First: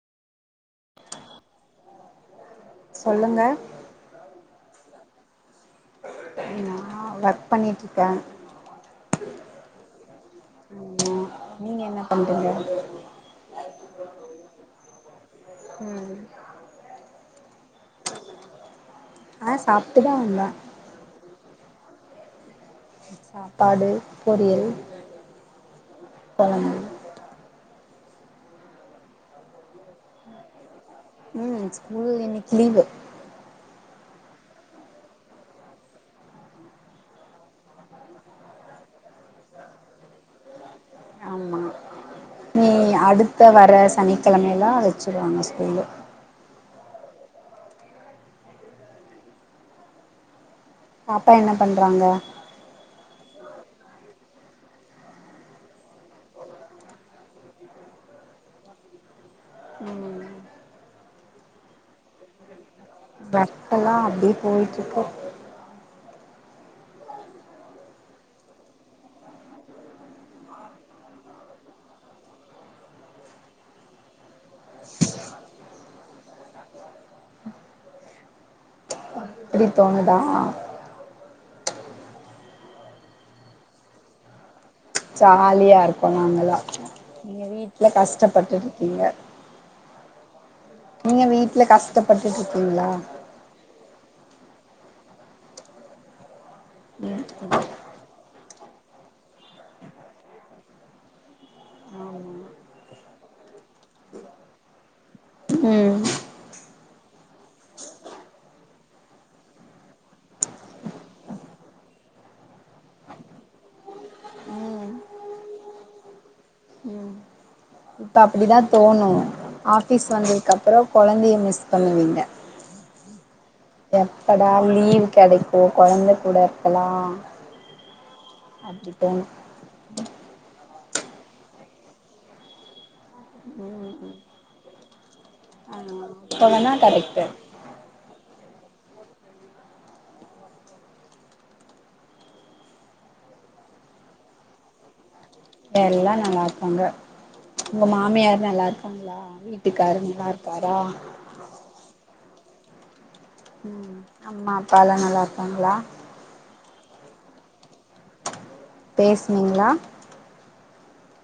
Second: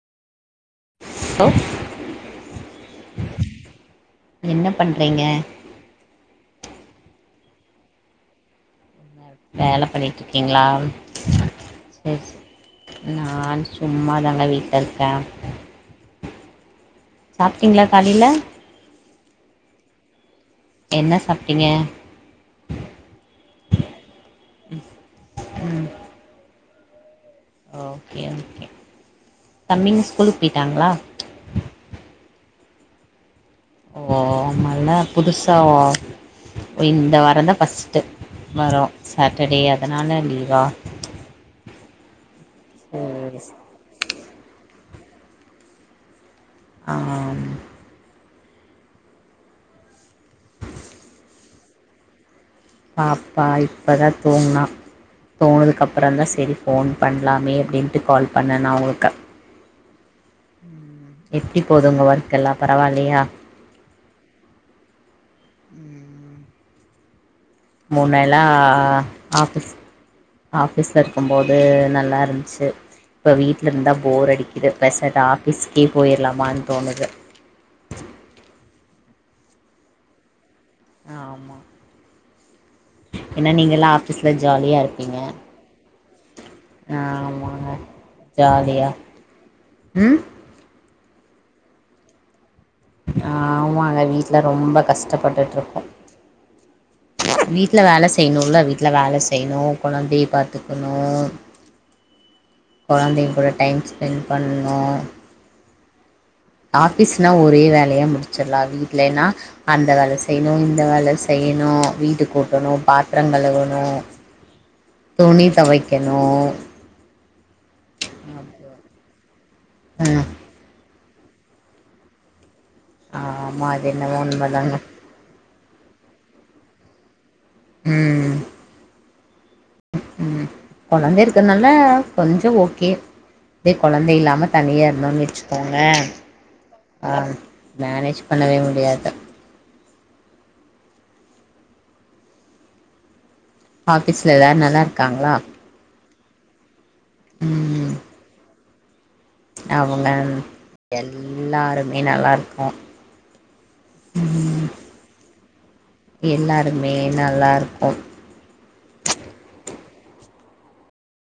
hello சொல்லுங்க என்ன பண்றீங்க நான் ஒர்க் பண்ணிட்ருக்கேன் வேல பண்ணிட்டு இருக்கீங்ளா ம் நீங்க என்ன சேரி பண்றீங்க சேரி நா சும்மா தாங்க வீட்ல இருக்கே ம் சாப்ட்டீங்களா காலயில ஆ சாப்ட்டுதா வந்தே என்ன சாப்டிங்க சாப்பாடு பொரியல் ம் கொழம்பு ஓகே ஓகே தம்பிங்க ஸ்கூலுக்கு பேய்ட்டாங்ளா உம் ஸ்கூல் இன்னக்கி லீவு ஓ ஆமால்ல புதுசா ஒ இந்த வாரோ தா ஃபர்ஸ்ட்டு வரோ சாட்டர்டே அதுனால லீவா ஆமா நீ சரி அடுத்த வர சனிக்கெழமயல்லா வச்சுருவாங்க ஸ்கூலு ஆம் பாப்பா என்ன பண்றாங்க பாப்பா இப்பதா தூங்னா துங்கனதுகப்றோந்தா சரி ஃபோன் பண்லாமே அப்டின்ட்டு கால் பண்ணே நா உங்களுக்கு உம் எப்டி போது உங்க ஒர்க் எல்லா பரவாயில்லியா ஒர்க் எல்லா அப்டியே போயிட்ருக்கு மூண்ணேலா ஆபீஸ் ஆஃபீஸ்ல இருக்குபோது நல்லா இருந்துச்சு இப்ப வீட்ல இருந்தா போர் அடிக்குது பேசட் ஆஃபிஸ்க்கே போயிர்லாமானு தோணுது இப்டி தோணுதா அ ஆமா என்ன நீங்கல்லா ஆஃபீஸ்ல ஜாலியா இர் ஜாலியா இருக்கோ நாங்களா நீங்க ஆமாங்க வீட்ல கஷ்டப்பட்டுட்டு இருக்கீங்க உம் நீங்க வீட்ல கஷ்டப்பட்டுட்டு இருக்கீங்களா ஆமாங்க வீட்ல ரொம்ப கஷ்டப்பட்டுட்டுருக்கோ வீட்ல வேல செய்ணுல்ல வீட்ல வேல செய்ணு கொழந்தைய பாத்துக்குணு [unintelligible] கொழந்தைங்க கூட டைம் ஸ்பென்ட் பண்ணணு ம் ஆஃபிஸ்னா ஒரே வேலயா முடிச்சிர்லா வீட்லன்னா அந்த வேல செய்ணு இந்த வேல செய்ணு வீட்டு கூட்டணு பாத்ரோ கழுவணு ம் துணி தொவைக்கணு இப்ப அப்டிதா தோணு ஆஃபீஸ் ம் வந்ததுக்கு அப்றோ கொழந்தைய மிஸ் பண்ணுவீங்க ஆமா என்னமோ எப்படா உண்மதாங்க லீவ் கெடைக்கும் கொழந்தை கூட இருக்கலா ம் அப்டி தோணு ம் கொழந்தை இருக்கறதுனால கொஞ்சோ ஓகே இதே ம் கொழந்தை இல்லாம தனியா இருந்தோன்னு வச்சுக்கோங்க ஆமா இப்ப வேணா ஆ கரெக்ட்டு மேனேஜ் பண்ணவே முடியாது ஆஃபீஸ்ல எல்லாரும் நல்லா இருக்காங்ளா எல்லா நல்லா இருக்காங்க உங்க ம் மாமியார் நல்லா இருக்காங்ளா வீட்டுக்காரு அவங்க நல்லா இருக்காரா எல்லாருமே நல்லா இருக்கோ ம் ம் அம்மா அப்பாலா நல்லா இருக்காங்ளா எல்லாருமே நல்லா இருக்கோ பேசினீங்ளா